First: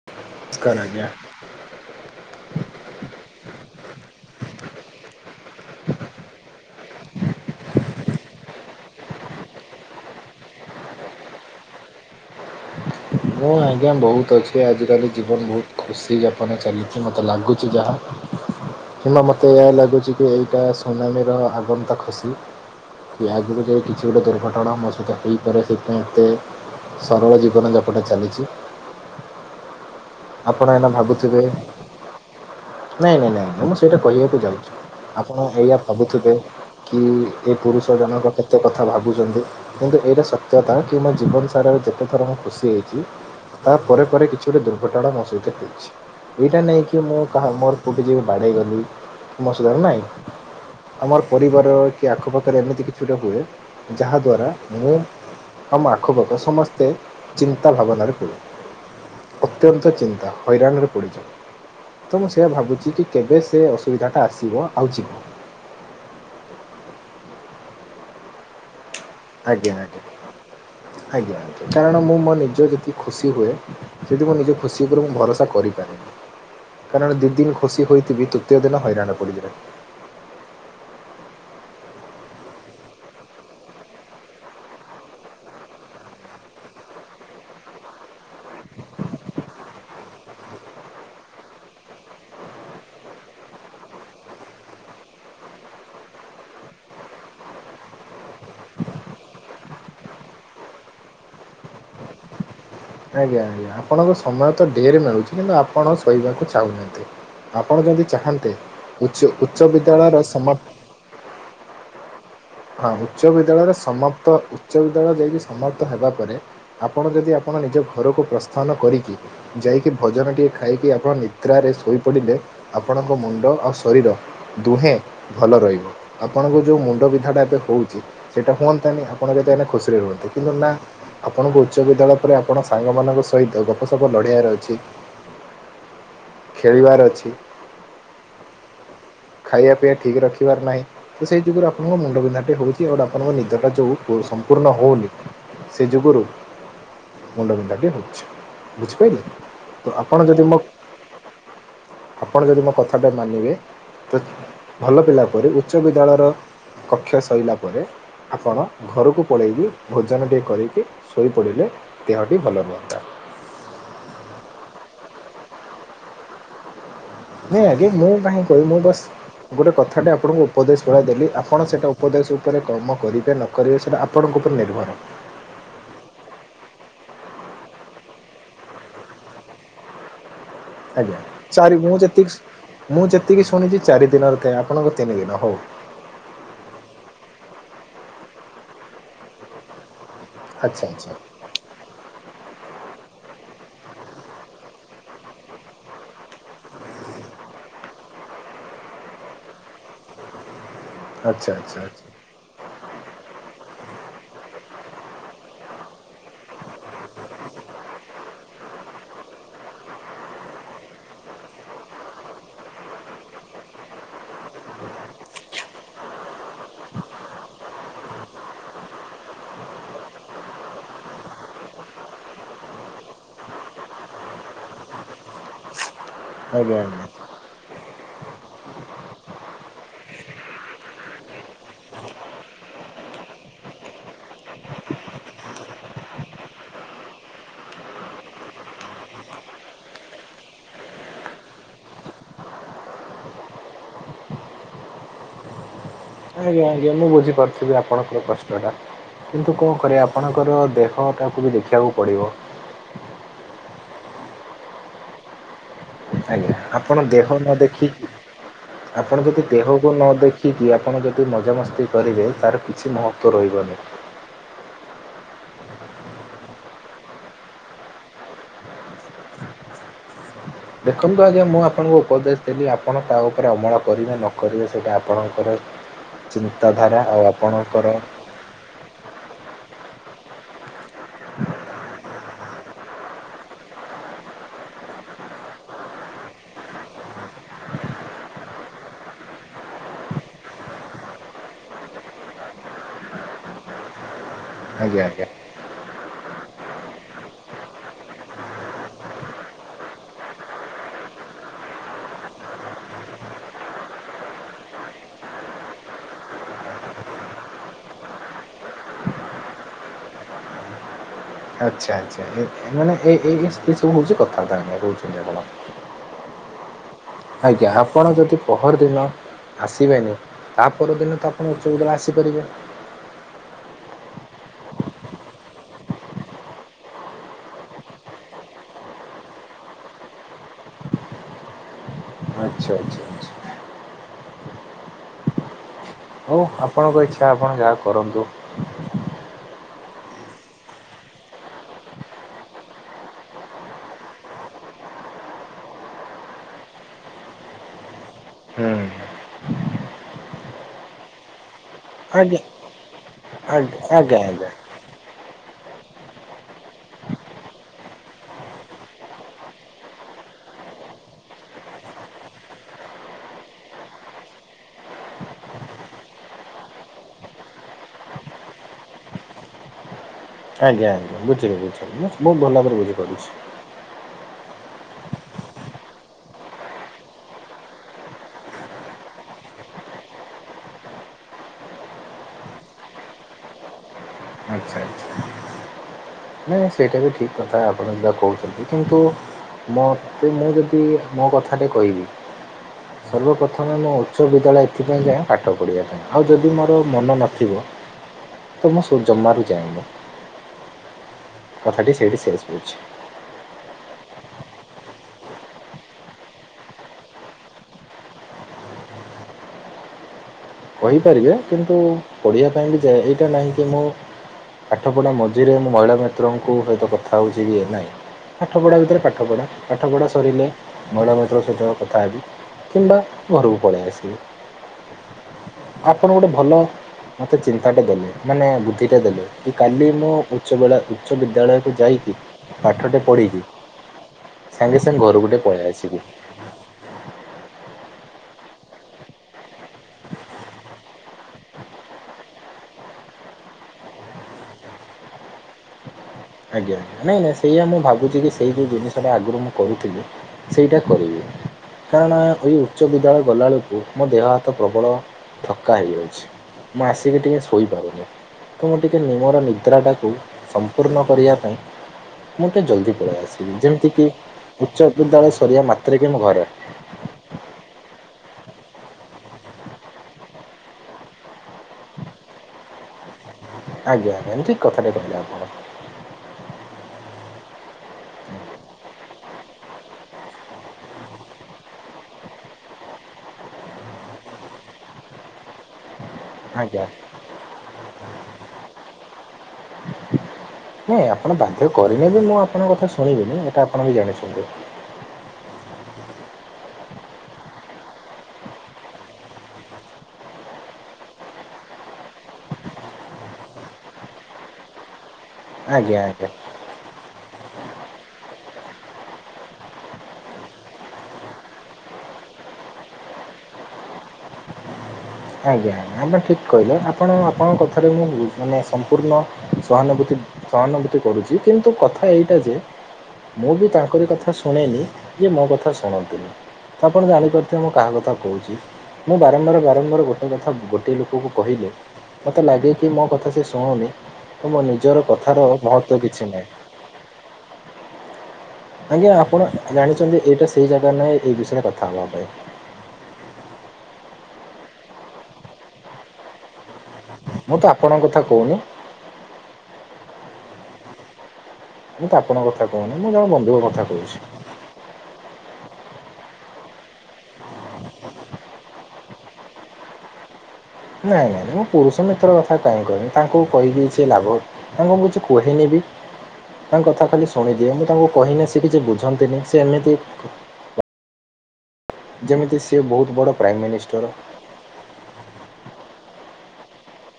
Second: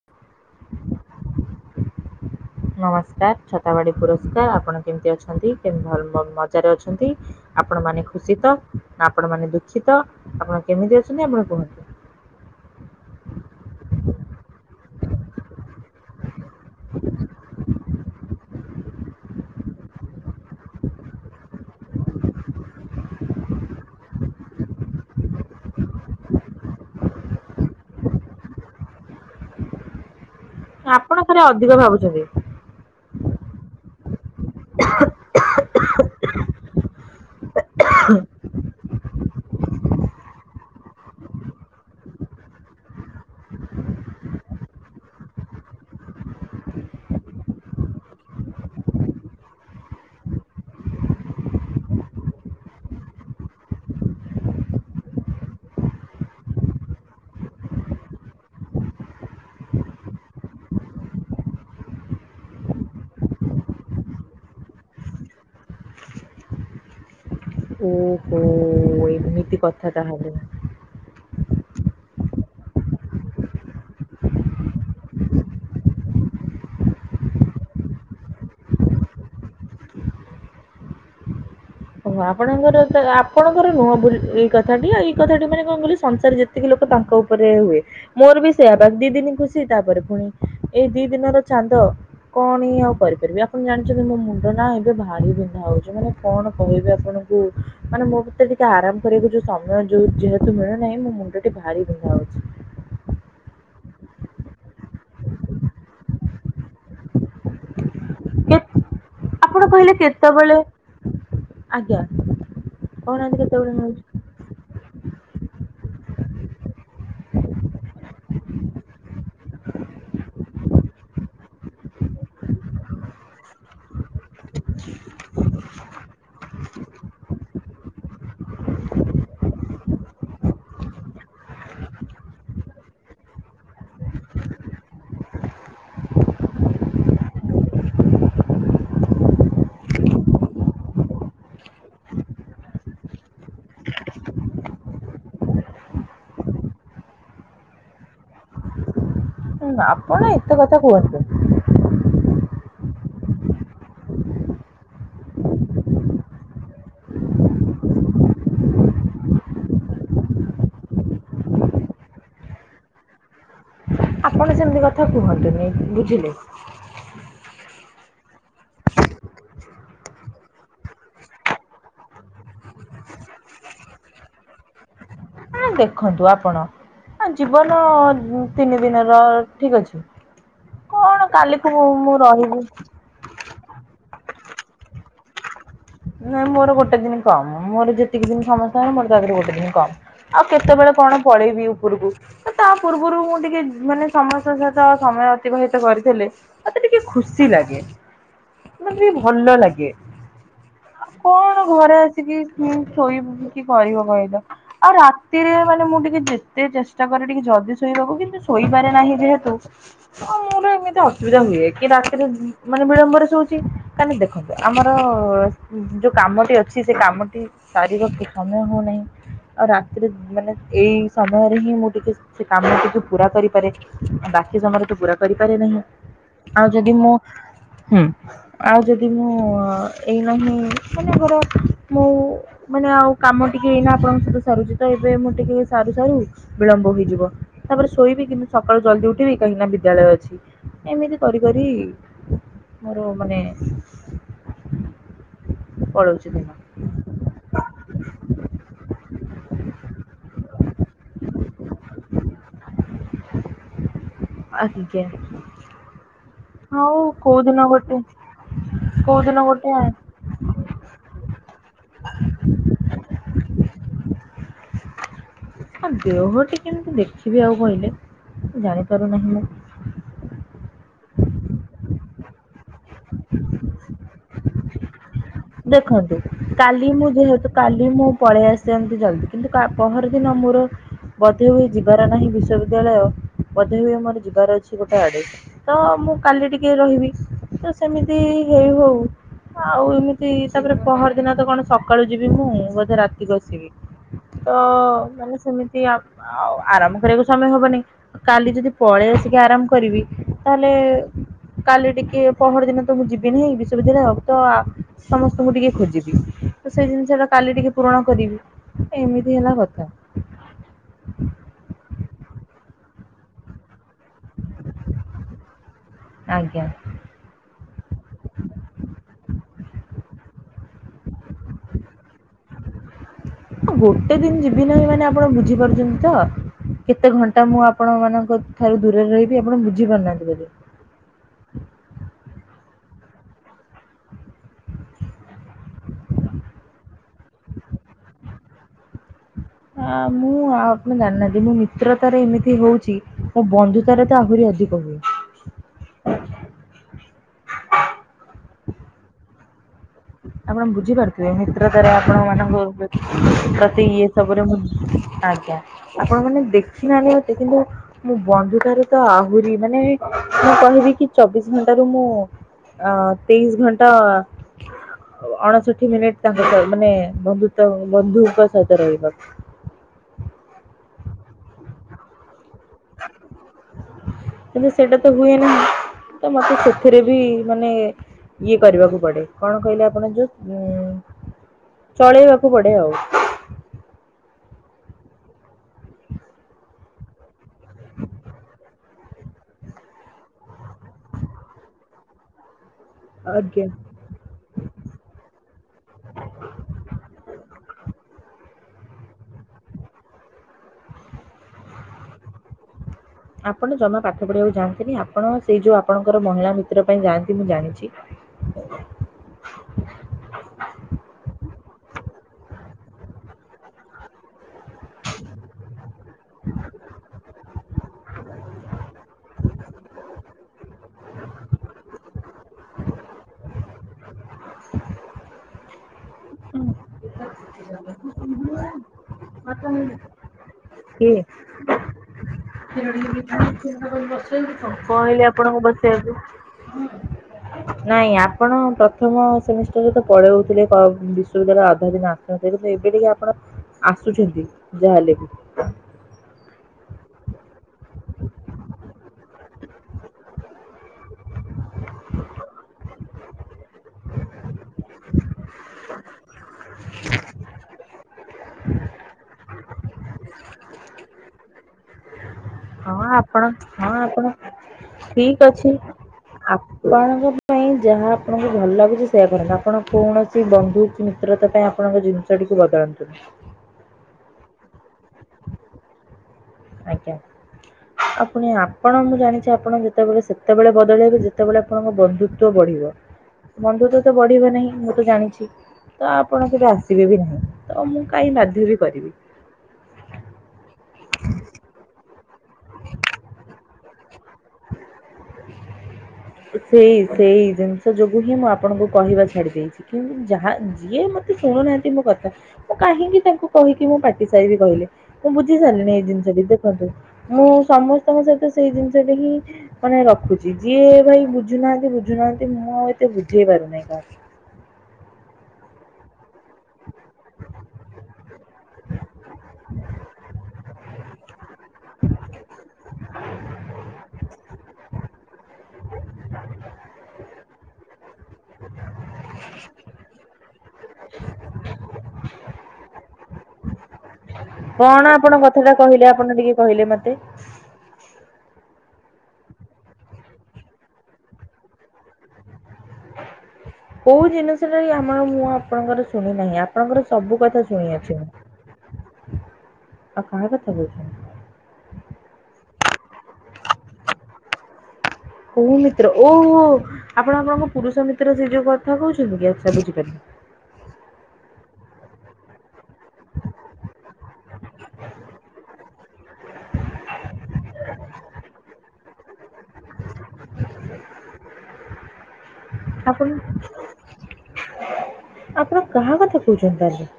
[unintelligible] ନମସ୍କାର ଛତାବାଡ଼ି ପୁରସ୍କାର ଆପଣ କେମିତି ଅଛନ୍ତି କେମିତି ଭଲ ମଜାରେ ଅଛନ୍ତି। ଆପଣ ମାନେ ଖୁସିିତ ନା ଆପଣ ମାନେ ଦୁଃଖିତ ଆପଣ କେମିତି ଅଛନ୍ତି ଆପଣ କୁହନ୍ତୁ? ମୁଁ ଆଜ୍ଞା ବହୁତ ଅଛି ଆଜିକାଲି ଜୀବନ ବହୁତ ଖୁସିଯାପନ ଚାଲିଛି ମୋତେ ଲାଗୁଛି ଯାହା। କିମ୍ବା ମତେ ଏହା ଲାଗୁଛି କି ଏଇଟା ସୁନାମିର ଆଗନ୍ତା ଖୁସି। କି ଆଗକୁ ଯାଇ କିଛି ଗୋଟେ ଦୁର୍ଘଟଣା ମୋ ସହିତ ହେଇପାରେ ସେଥିପାଇଁ ଏତେ। ସରଳ ଜୀବନଯାପଟା ଚାଲିଛି। ଆପଣ ଏନା ଖାଲି ଭାବୁଥିବେ ଅଧିକ ଭାବୁଛନ୍ତି ନାଇଁ ନାଇ ନାଇଁ ମୁଁ ସେଇଟା କହିବାକୁ ଯାଉଛି। ଆପଣ ଏଇଆ ଭାବୁଥିବେ କି ଏ ପୁରୁଷ ଜଣକ କେତେ କଥା ଭାବୁଛନ୍ତି। କିନ୍ତୁ ଏଇଟା ସତ୍ୟତା କି ମୋ ଜୀବନ ସାରରେ ଯେତେଥର ମୁଁ ଖୁସି ହେଇଛି ତା ପରେ ପରେ କିଛି ଗୋଟେ ଦୁର୍ଘଟଣା ମୋ ସହିତ ହେଇଛି। ଏଇଟା ନାଇଁ କି ମୁଁ କାହା ମୋର କୋଉଠି ଯାଇ ବାଡେଇ ଗଲି ମୋ [unintelligible] ନାଇଁ। ଆମର ପରିବାର କି ଆଖପାଖରେ ଏମିତି କିଛିଟା ହୁଏ ଯାହା ଦ୍ୱାରା ମୁଁ ଆମ ଆଖପାଖ ସମସ୍ତେ ଚିନ୍ତା ଭାବନାରେ ପଡୁ। ଅତ୍ୟନ୍ତ ଚିନ୍ତା ହଇରାଣରେ ପଡ଼ିଯାଉ। ତ ମୁଁ ସେଇଆ ଭାବୁଛି କି କେବେ ସେ ଅସୁବିଧାଟା ଆସିବ ଆଉ ଯିବ ଓହୋ ଏମି ଆଜ୍ଞା ଆଜ୍ଞା ଆଜ୍ଞା କାରଣ ମୁଁ ମୋ ନିଜ [unintelligible] ଖୁସି ହୁଏ। ସେଠି ମୁଁ ନିଜ ଖୁସି ଉପରେ ମୁଁ ଭରସା କରିପାରେନି କାରଣ! ଦିଇ ଦିନ ଖୁସି ହୋଇଥିବି ତୃତୀୟ ଦିନ ହଇରାଣ ପଡିବି ନାହିଁ। ଓହ ଆପଣଙ୍କର ତ ଆପଣଙ୍କର ନୁହଁ ବୋଲି ଏଇ କଥାଟି ଆଉ ଏଇ କଥାଟି ମାନେ କଣ କହିଲ ସଂସାର ଯେତ- ତିକି ଲୋକ ତାଙ୍କ ଉପରେ ହୁଏ। ମୋର ବି ସେଇୟା ବାସ୍ ଦି ଦିନ ଖୁସି ତାପରେ ପୁଣି ଏଇ ଦି ଦିନ ର ଚାନ୍ଦ କଣ ହିଁ ଆଉ କରିପାରିବି ଆପଣ ଜାଣିଛନ୍ତି, ମୋ ମୁଣ୍ଡ ନା ଏବେ ଭାରି ବିନ୍ଧା ହଉଛି ମାନେ କଣ କହିବି ଆପଣଙ୍କୁ ମାନେ, ମୋ ଭିତେରେ ଟିକେ ଆରାମ କରିଆକୁ ଯୋଉ ସମୟ ଯୋଉ ଯେହେତୁ ମିଳୁନାହିଁ ମୋ ମୁଣ୍ଡ ଏତେ ଭାରି ବିନ୍ଧା ହଉଛି। ଆଜ୍ଞା, ଆଜ୍ଞା, ଆପଣଙ୍କ ସମୟ ତ ଢ଼େର୍ ମିଳୁଛି କିନ୍ତୁ ଆପଣ ଶୋଇବାକୁ ଚାଉଁନାହାନ୍ତି। ଆପଣ ଯଦି ଚାହାନ୍ତେ କେ ଉଚ୍ ଆପଣ ଉଚ୍ଚ କହିଲେ ବିଦ୍ୟାଳୟର କେତେବେଳେ ସମ ଆଜ୍ଞା। ହଁ ଉଚ୍ଚ କହୁନାହାନ୍ତି କେତେବେଳେ ବିଦ୍ୟାଳୟର ମିଳୁଛି। ସମପ୍ତ ଉଚ୍ଚ ବିଦ୍ୟାଳୟ ଯାଇଁକି ସମପ୍ତ ହେବା ପରେ ଆପଣ ଯଦି ଆପଣ ନିଜ ଘରକୁ ପ୍ରସ୍ଥାନ କରିକି ଯାଇକି ଭୋଜନ ଟିକେ ଖାଇକି ଆପଣ ନିଦ୍ରାରେ ଶୋଇପଡିଲେ ଆପଣଙ୍କ ମୁଣ୍ଡ ଆଉ ଶରୀର ଦୁହେଁ ଭଲ ରହିବ ଆପଣଙ୍କୁ ଯୋଉ ମୁଣ୍ଡ ବି ନ୍ଧା ଟା ଏବେ ହଉଚି ସେଇଟା ହୁଅନ୍ତାନି ଆପଣ ଯେତେ ହେଲେ ଖୁସିରେ ରୁହନ୍ତେ। କିନ୍ତୁ ନା? ଆପଣଙ୍କ ଉଚ୍ଚ ବିଦ୍ୟାଳୟ ପରେ ଆପଣ ସାଙ୍ଗମାନଙ୍କ ସହିତ ଗପସପ ଲଢ଼େଇଆର ଅଛି। ଖେଳିବାର୍ ଅଛି। ଖାଇଆ ପିଇଆ ଠିକି ରଖିବାର ନାଇଁ ତ ସେଇ ଯୁଗୁରଖ ମୋ ମୁଣ୍ଡ ବିନ୍ଧାଟେ ହଉଚି ଆଉ, ତାପରେମୋ ନିଦ ଟା ଯୋଉ ପୁ ସମ୍ପୂର୍ଣ୍ଣ ହଉନି। ସେ ଯୋଗୁରୁ ମୁଣ୍ଡବିନ୍ଧାଟି ହଉଛି ବୁଝିପାଇଲୁ। ହୁଁ, ତ ଆପଣ ଯଦି ଏତେ ମୋ କଥା କୁହନ୍ତୁ ଆପଣ ଯଦି ମୋ କଥା ଟା ମାନିବେ ତ ଭଲ ପିଲା ପରି ଉଚ୍ଚ ବିଦ୍ୟାଳୟର କକ୍ଷ ସଇଲା ପରେ ଆପଣ ଘରୁକୁ ପଳେଇକି ଭୋଜନଟିଏ କରେଇକି ଶୋଇପଡ଼ିଲେ ଦେହଟି ଭଲ ରୁହନ୍ତା। ଆପଣ ସେମତି କଥା କୁହନ୍ତୁନି ବୁଝିଲେ! ନାଇଁ, ଆଗେ ମୁଁ କାହିଁ କଇବି ମୁଁ ବସ୍ ଗୋଟେ କଥାଟେ ଆପଣଙ୍କୁ ଉପଦେଶ ଭଳିଆ ଦେଲି। ଆପଣ ସେଟା ଉପଦେଶ ଉପରେ କର୍ମ କରିବେ ନ କରିବେ ସେଟା ଆପଣଙ୍କ ଉପରେ ନିର୍ଭର। ନାଇଁ ଦେଖନ୍ତୁ, ଆପଣ ଆଁ ଜୀବନ ତିନି ଦିନର ଠିକ୍ ଅଛି। ଆଜ୍ଞା କଣ କାଲିକୁୁ ମୁଁ ମୁଁ ରହିବି? ଏତିକି ଶୁଣିଚି ଚାରି ଦିନର ଥାଏ, ଆପଣଙ୍କୁ ତିନି ଦିନ ହଉ। ନାଇଁ ମୋର ଗୋଟେ ଦିନି କମ, ମୋର ଯେତିକି ଦିନି ସମସ୍ତଙ୍କର ମୋର ତା ଧୀରୁ ଗୋଟେ ଦିନି କମ୍। ଆଉ ଆଚ୍ଛା କେତେବେଳେ ଆଚ୍ଛା କଣ ପଳେଇବି ଉପୁରୁକୁ? ଏ ତା ପୂର୍ବରୁ ମୁଁ ଟିକେ - ମାନେ ସମସ୍ତଙ୍କ ସହିତ ସମୟ ଅତିବାହିତ କରିଥିଲେ ମତେ ଟିକେ ଖୁସି ଲାଗେ, ମତେ ଟିକେ ଭଲ ଲାଗେ। ଆଚ୍ଛା କଣ ଆଚ୍ଛା ଘରେ ଆଚ୍ଛା ଆସିକି ହୁଁ ଶୋଇବୁ କି କରିବ କହିଲ। ଆଉ ରାତିରେ ମାନେ ମୁଁ ଟିକେ ଯେତେ ଚେଷ୍ଟା କରେ ଟିକେ ଜଲଦି ଶୋଇବାକୁ କିନ୍ତୁ ଶୋଇପାରେ ନାହିଁ ଯେହେତୁ ହଁ ମୋର ଏମିତି ଅସୁବିଧା ହୁଏ କି ରାତିରେ ମାନେ ବିଳମ୍ବରେ ଶୋଉଚି। କାଇଁନା ଦେଖନ୍ତୁ ଆମର ଯୋଉ କାମଟି ଅଛି ସେ କାମଟି ସାରୀବକି ସମୟ ହଉନାଇଁ। ଆଉ ରାତିରେ ମାନେ ଏଇ ସମୟରେ ହିଁ ମୁଁ ଟିକେ ସେ କାମ ଟିକୁ ପୁରା କରିପାରେ। ବାକି ସମୟରେ ତ ପୁରା କରିପାରେ ନାହିଁ। ଆଉ ଆଜ୍ଞା ଯଦି ଆଜ୍ଞା ମୁଁ ହୁଁ, ଆଉ ଯଦି ମୁଁ ଏଇ ଲାଇନାହିଁ ମନେ କର ମୁଁ ମାନେ ଆଉ କାମ ଟିକେ ଏଇନା ଆପଣଙ୍କ ସହିତ ସରୁଚି ତ ଏବେ ମୁଁ ଟିକେ ସାରୁ ସାରୁ ବିଳମ୍ବ ହୋଇଯିବ ତାପରେ ଶୋଇବି ସକାଳୁ ଜଲଦି ଉଠିବି କାହିଁକିନା ବିଦ୍ୟାଳୟ ଅଛି। ଏମିତି କରି କରି ମୋର ମାନେ ପଳଉଚି। ଆଜ୍ଞା ଆଜ୍ଞା ମୁଁ ବୁଝିପାରୁଥିବି ଆପଣଙ୍କର କଷ୍ଟ ଟା। କିନ୍ତୁ କଁ କରିଆ? ଆପଣଙ୍କର ଦେହ ଟାକୁ ବି ଦେଖିଆକୁ ପଡିବ। ଆଜ୍ଞା। ଆଜ୍ଞା ଆଉ ଆପଣ ଦେହ କୋଉ ନ ଦିନ ଗୋଟେ ଦେଖିକି କୋଉ ଆପଣ ଦିନ ଯଦି ଗୋଟେ ଦେହକୁ ନ ଦେଖିକି ଆପଣ ଯଦି ମଜାମସ୍ତି କରିବେ ତାର କିଛି ମହତ୍ଵ ରହିବନି। [unintelligible] ଆ ଦେହ ଟିକେ କେମିତି ଦେଖିବି ଆଉ କହିଲେ ଜାଣିପାରୁନାହିଁ ମୁଁ। ଦେଖନ୍ତୁ ଆଜ୍ଞା ମୁଁ ଆପଣଙ୍କୁ ଉପଦେଶ ଯଦି ଆପଣ ତା ଉପରେ ଅମଳ କରିବେ ନ କରିବେ ସେଇଟା ଆପଣଙ୍କର ଦେଖନ୍ତୁ କାଲି ଚିନ୍ତାଧାରା ମୁଁ ଆଉ ଯେହେତୁ କାଲି ଆପଣଙ୍କର ମୁଁ ପଳେଇ ଆସନ୍ତି ଜଲଦି କିନ୍ତୁ ପହର ଦିନ ମୋର ବୋଧେ ଯିବାର ନାହିଁ ବିଶ୍ଵବି ବିଦ୍ୟାଳୟ ବୋଧେ ହୁଏ ମୋର ଯିବାର ଅଛି ଗୋଟେ ଆଡେ ତ ମୁଁ କାଲି ଟିକେ ରହିବି। ତ ସେମିତି ହେଇ ହଉ ଆଉ ଏମିତି ତାପରେ ପହରଦିନ ତ କଣ ସକାଳୁ ଯିବି ମୁଁ ବୋଧେ ରାତିକୁ ଆସିବି। ତ ଆଜ୍ଞା ଆଜ୍ଞା ମାନେ ସେମିତି ଆଆଉ ଆରାମ୍ଭ କରିବାକୁ ସମୟ ହବନି। କାଲି ଯଦି ପଳେଇ ଆସିକି ଆରାମ କରିବି ତାହେଲେ କାଲି ଟିକେ ପହର ଦିନ ତ ମୁଁ ଯିବିନିି ବିଶ୍ୱବିଦ୍ୟାଳୟ ତ ସମସ୍ତଙ୍କୁ ଟିକେ ଖୋଜିବି। ତ ସେଇ ଜିନିଷ ଟା କାଲି ଟିକେ ପୂରଣ କରିବି ଏମିତି ହେଲା କଥା। ଆଚ୍ଛା ଆଚ୍ଛା ଏ ମାନେ ଏ ଏଇ ସବୁ ହଉଛି କଥାବାର୍ତ୍ତା ଆ ରହୁଛନ୍ତି ଆପଣ ଆଜ୍ଞା। ଆଜ୍ଞା ଆପଣ ଯଦି ପହରଦିନ ଆସିବେନି ତା ପରଦିନ ତ ଆପଣ ଉଚ୍ଚବିଦ୍ୟାଳୟ ଆସିପାରିବେ। ଗୋଟେ ଦିନ ଯିବି ନାହିଁ ମାନେ ଆପଣ ବୁଝିପାରୁଛନ୍ତି ତ। କେତେ ଘଣ୍ଟା ମୁଁ ଆପଣ ମାନଙ୍କ ଠାରୁ ଦୂରରେ ରହିବି ଆପଣ ବୁଝି ପାରୁନାହାନ୍ତି ବୋଧେ। ଆଚ୍ଛା ଆଚ୍ଛା। ଆଚ୍ଛା। ହଉ ଆପଣଙ୍କ ଇଚ୍ଛା ଆପଣ ଯାହା କରନ୍ତୁ। ଆ ମୁଁ ଆଉ ଆପଣ ଜାଣିନାହାନ୍ତି ମୁଁ ମିତ୍ରତାରେ ଏମିତି ହୋଉଛି ମୋ ବନ୍ଧୁତାରେ ତ ଆହୁରି ଅଧିକ ହୁଏ। ହୁଁ। ଆପଣ ବୁଝିପାରୁଥିବେ। ମିତ୍ରତାରେ ଆପଣ ଆଜ୍ଞା ମାନଙ୍କ ଆଜ୍ଞା ପ୍ରତି ଇଏ ଆଜ୍ଞା ସବୁରେ ଆଜ୍ଞା। ମୁଁ ଆଜ୍ଞା ଆପଣ ମାନେ ଦେଖିନାହାନ୍ତି ଏତେ କିନ୍ତୁ ମୁଁ ବନ୍ଧୁତା ରେ ତ ଆହୁରି ମାନେ ମୁଁ କହିବି କି ଚବିଶ ଘଣ୍ଟାରୁ ମୁଁ ଅ ତେଇଶ ଘଣ୍ଟା ଅଣଷଠି ମିନିଟ ତାଙ୍କ ମାନେ ବନ୍ଧୁତ୍ଵ ବନ୍ଧୁଙ୍କ ସହିତ ରହିବ। ଆଜ୍ଞା ଆଜ୍ଞା ବୁଝିଲି ମୁଁ ଭଲ ଭାବରେ ବୁଝି ପାରୁଛି। କିନ୍ତୁ ସେଇଟା ତ ହୁଏ ନାହିଁ ତ ମତେ ସେଥିରେ ବି ମାନେ ଇଏ କରିବାକୁ ପଡ଼େ କଣ କହିଲେ ଆପଣଙ୍କ ଯୋଉ ଚଳେଇବାକୁ ପଡ଼େ ଆଉ। ଆଚ୍ଛା ଆଚ୍ଛା। ନାହିଁ ସେଇଟା ବି ଠିକ୍ କଥା ଆପଣ ଯା କହୁଛନ୍ତି କିନ୍ତୁ ମତେ ମୁଁ ଯଦି ମୋ କଥାଟେ କହିବି ଆଜ୍ଞା। ସର୍ବପ୍ରଥମେ ମୋ ବିଦ୍ୟାଳୟ ଏଥିପାଇଁ ଯାଏଁ ପାଠ ପଢ଼ିବା ପାଇଁ ଆଉ ଯଦି ମୋର ମନ ନଥିବ! ତ ମୁଁ ଶୁ ଜମାରୁ ଯାଏନି। କଥାଟି ସେଇଠି ଶେଷ କରୁଛି। ଆପଣ ଜମା ପାଠ ପଢ଼ିବାକୁ ଯାଆନ୍ତିନି ଆପଣ ସେଇ ଯୋଉ ଆପଣଙ୍କର ମହିଳା ମିତ୍ରଙ୍କ ପାଇଁ ଯାଆନ୍ତି ମୁଁ ଜାଣିଛି। କହିପାରିବେ, କିନ୍ତୁ ପଢ଼ିବା ପାଇଁ ବି ଯାଏ। ଏଇଟା ନାହିଁ କି ମୁଁ ପାଠପଢ଼ା ମଝିରେ ମୁଁ ମହିଳା ମିତ୍ରଙ୍କୁ ସହିତ କଥା ହେଉଛି କି ନାହିଁ। ପାଠପଢ଼ା ଭିତରେ ପାଠ ପଢ଼ା ପାଠ ପଢ଼ା ସରିଲେ ମହିଳା ମିତ୍ରଙ୍କ ସହିତ କଥା ହେବି। କିମ୍ବା ଘରକୁ ପଳେଇ ଆସିବି। ଆପଣ ଗୋଟେ ଭଲ ମୋତେ ଚିନ୍ତାଟା ଦେଲେ, ମାନେ ବୁଦ୍ଧିଟା ଦେଲେ। କି କାଲି ମୁଁ ଉଚ୍ଚ ବେଳା କିଏ? ଉଚ୍ଚ ବିଦ୍ୟାଳୟକୁ ଯାଇକି ପାଠଟେ ପଢ଼ିକି ସାଙ୍ଗେ ସାଙ୍ଗେ କହିଲେ ଘରକୁ ଟିକେ ଆପଣଙ୍କୁ ପଳେଇ ଆସିବି। ବସେଇବାକୁ। [inaudible] ନାଇଁ ଆପଣ ପ୍ରଥମ ସେମିଷ୍ଟାର ରେ ତ ପଳଉଥିଲେ ବିଶ୍ୱବିଦ୍ୟାଳୟ ଅଧା ଦିନ ଦେଖନ୍ତୁ ଏବେ ଟିକେ ଆପଣ ଆସୁଛନ୍ତି ଯାହାହେଲେ ବି ଆଜ୍ଞା, ନାଇଁ ନାଇଁ ସେଇଆ ମୁଁ ଭାବୁଛିଯେ ସେଇ ଯୋଉ ଜିନିଷଟା ଆଗରୁ ମୁଁ କରୁଥିଲି। ସେଇଟା କରିବି କାରଣ ଏହି ଉଚ୍ଚ ବିଦ୍ୟାଳୟ ଗଲାବେଳକୁ ମୋ ଦେହ ହାତ ପ୍ରବଳ ଥକ୍କା ହେଇଯାଉଛି, ମୁଁ ଆସିକି ଟିକେ ଶୋଇପାରୁନି। ତ ମୁଁ ଟିକେ ମୋର ନିଦ୍ରାଟାକୁ ସମ୍ପୂର୍ଣ୍ଣ କରିବା ପାଇଁ ମୁଁ ଟିକେ ଜଲ୍ଦି ହଁ ପଳେଇ ଆପଣ ଆସିବି। ଯେମିତି ହଁ କି ଆପଣ ଉଚ୍ଚ ବିଦ୍ୟାଳୟ ଠିକ୍ ସରିବା ଅଛି। ମାତ୍ରେ କି ମୁଁ ଘରେ। ଆପଣଙ୍କ ପାଇଁ ଯାହା ଆପଣଙ୍କୁ ଭଲ ଲାଗୁଛି ସେୟା କରନ୍ତୁ। ଆପଣ କୌଣସି ବନ୍ଧୁ ମିତ୍ରତା ପାଇଁ ଆପଣଙ୍କ ଜିନିଷ ଟିକୁ ବଦଳାନ୍ତୁନି। ଆଜ୍ଞା ଆଜ୍ଞା। ଠିକ୍ କଥାଟା କହିଲେ ଆପଣ। ଆଜ୍ଞା। ଆ ପୁଣି ଆପଣ ମୁଁ ଜାଣିଛି ଆପଣ ଯେତେବେଳେ ସେତେବେଳେ ବଦଳେଇବେ ଯେତେବେଳେ ଆପଣଙ୍କ ବନ୍ଧୁ ବଢିବ ବନ୍ଧତ୍ଵ ତ ବଢିବ ନାହିଁ ମୁଁ ତ ଜାଣିଛି। ତ ଆପଣ କେବେ ଆଜ୍ଞା ଆସିବେ ବି ନାହିଁ ତ ମୁଁ କାଇଁ ବାଧ୍ୟ ବି କରିବି। ନାଇଁ ଆପଣ ବାଧ୍ୟ କରିଲେବି ମୁଁ ଆପଣଙ୍କ କଥା ଶୁଣିବିନି ହେଇଟା ଆପଣ ବି ଜାଣିଛନ୍ତି। ହଁ ସେଇ ସେଇ ଜିନିଷ ଯୋଗୁ ହିଁ ମୁଁ ଆପଣଙ୍କୁ କହିବା ଛାଡି ଦେଇଛି। କିନ୍ତୁ ଯାହା ଯିଏ ମତେ ଶୁଣୁନାହାନ୍ତି ମୋ କଥା ମୁଁ କାହିଁକି ତାଙ୍କୁ କହିକି ମୁଁ ପାଟି ସାରିବି କହିଲେ। ମୁଁ ବୁଝି ସାରିଲିଣିି ଆଜ୍ଞା ଏଇ ଆଜ୍ଞା ଆଜ୍ଞା ଜିନିଷଟି। ଦେଖନ୍ତୁ ମୁଁ ସମସ୍ତଙ୍କ ସହିତ ସେଇ ଜିନିଷଟ ହିଁ ମାନେ ରଖୁଛି। ଯିଏ ବୁଝୁନାହାନ୍ତି, ବୁଝୁନାହାନ୍ତି। ମୁଁ ଆଉ ଏତେ ବୁଝେଇବାର ନାହିଁ କାହାକୁ। ଆଜ୍ଞା ଆଜ୍ଞା ଆମେ ଠିକ କହିଲେ ଆପଣ ଆପଣଙ୍କ କଥାଟିକୁ ମୁଁ ବୁଝୁନି ସମ୍ପୂର୍ଣ୍ଣ ସହାନୁଭୂତି ସହାନୁଭୂତି କରୁଛି। କିନ୍ତୁ କଥା ଏଇଟା ଯେ ମୁଁ ବି ତାଙ୍କରି କଥା ଶୁଣେନି ଯିଏ ମୋ କଥା ଶୁଣନ୍ତିନି। ଆପଣ ଜାଣିପାରୁଥିବେ ମୁଁ କାହା କଥା କହୁଛି। ମୁଁ ବାରମ୍ବାର ବାରମ୍ବାର ଗୋଟାଏ କଥା ଗୋଟିଏ ଲୋକକୁ କହିଲେ ମୋତେ ଲାଗେ କି ମୋ କଥା ସେ ଶୁଣୁନି ତ ମୋ ନିଜର କଣ କଥାର ଆପଣଙ୍କ କଥା ଟା ମହତ୍ତ୍ଵ କହିଲେ କିଛି ଆପଣ ନାହିଁ ଟିକେ କହିଲେ ମତେ। ଆଜ୍ଞା ଆପଣ ଜାଣିଛନ୍ତି ଏଇଟା ସେଇ ଜାଗା ନାହିଁ ଏଇ ବିଷୟରେ କଥା ହବା ପାଇଁ। କୋଉ ଜିନିଷ ନାହିଁ ଆମର ମୁଁ ଆପଣଙ୍କର ଶୁଣି ନାହିଁ। ଆ ଆପଣଙ୍କର ସବୁ ମୁଁ ତ କଥା ଆପଣଙ୍କ କଥା ଶୁଣିଅଛି କହୁନି ମୁଁ। ଆପଣ କଥା କହୁଛନ୍ତି। ମୁଁ ତ ଆପଣଙ୍କ କଥା କହୁନି ମୁଁ ଜଣେ ବନ୍ଧୁଙ୍କ କଥା କହୁଛି। କୋଉ ମିତ୍ର? ଓହୋ, ଆପଣ ଆପଣଙ୍କ ପୁରୁଷ ମିତ୍ର ସେଇ ଯୋଉ କଥା କହୁଛନ୍ତି କି, ଆଛା ବୁଝିପାରିଲି। ନାଇଁ ନାଇଁଁ ମୁଁ ପୁରୁଷ ମିତ୍ର କଥା କାହିଁ କହିମି, ତାଙ୍କୁ କହିକି ସିଏ ଲାଭ ତାଙ୍କୁ ମୁଁ କିଛି କହେନି ବି ତାଙ୍କ କଥା ଖାଲି ଶୁଣିଦିଏ, ମୁଁ ତାଙ୍କୁ କହିନି, ସେ କିଛି ବୁଝନ୍ତିନି, ସେ ଏମିତି ଯେମିତି ସିଏ ବହୁତ ବଡ଼ ଆପଣ, ପ୍ରାଇମ୍ ମିନିଷ୍ଟର ଆପଣ କାହା କଥା କହୁଚନ୍ତି ତାହାଲେ?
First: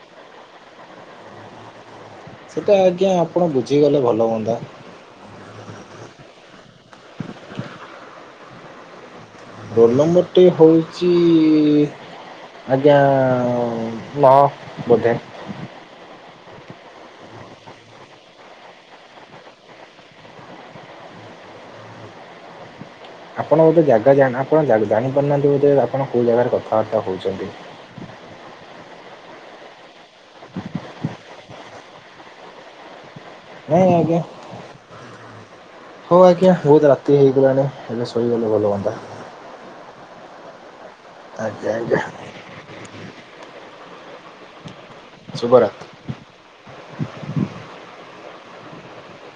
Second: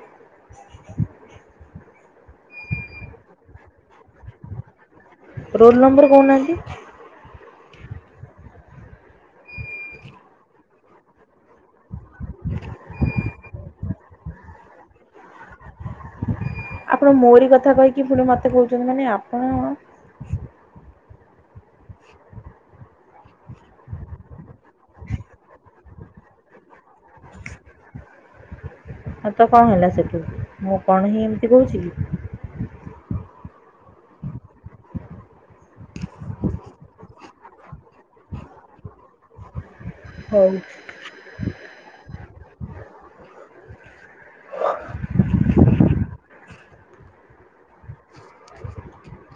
ସେଟା ଆଜ୍ଞା ଆପଣ ବୁଝିଗଲେ ଭଲ ହୁଅନ୍ତା। ରୋଲ୍ ନମ୍ବର୍ କହୁନାହାନ୍ତି? ରୋଲ୍ ନମ୍ବରଟି ହଉଚି ଇ ଆଜ୍ଞା, ନ ବୋଧେ। ଆପଣ ମୋରି କଥା କହିକି ପୁଣି ମତେ କହୁଚନ୍ତି, ମାନେ ଆପଣ ଅ ଆପଣ ଗୋଟେ ଜାଗା [unintelligible] ଆପଣ ଜାଣିପାରୁନାହାନ୍ତି ବୋଧେ ଆପଣ କୋଉ ଜାଗାରେ କଥାବାର୍ତ୍ତା ହଉଚନ୍ତି? ହଁ ତ କଣ ହେଲା ସେଠୁ? ମୁଁ କଣ ହିଁ ଏମିତି କହୁଚି କି? ହଁ ଆଜ୍ଞା। ହଉ ଆଜ୍ଞା, ବହୁତ ରାତି ହେଇଗଲାଣି, ଏବେ ଶୋଇଗଲେ ଭଲ ହଅନ୍ତା। ହଉ। ଆଜ୍ଞା, ଆଜ୍ଞା। ଶୁବିଳା। [unintelligible]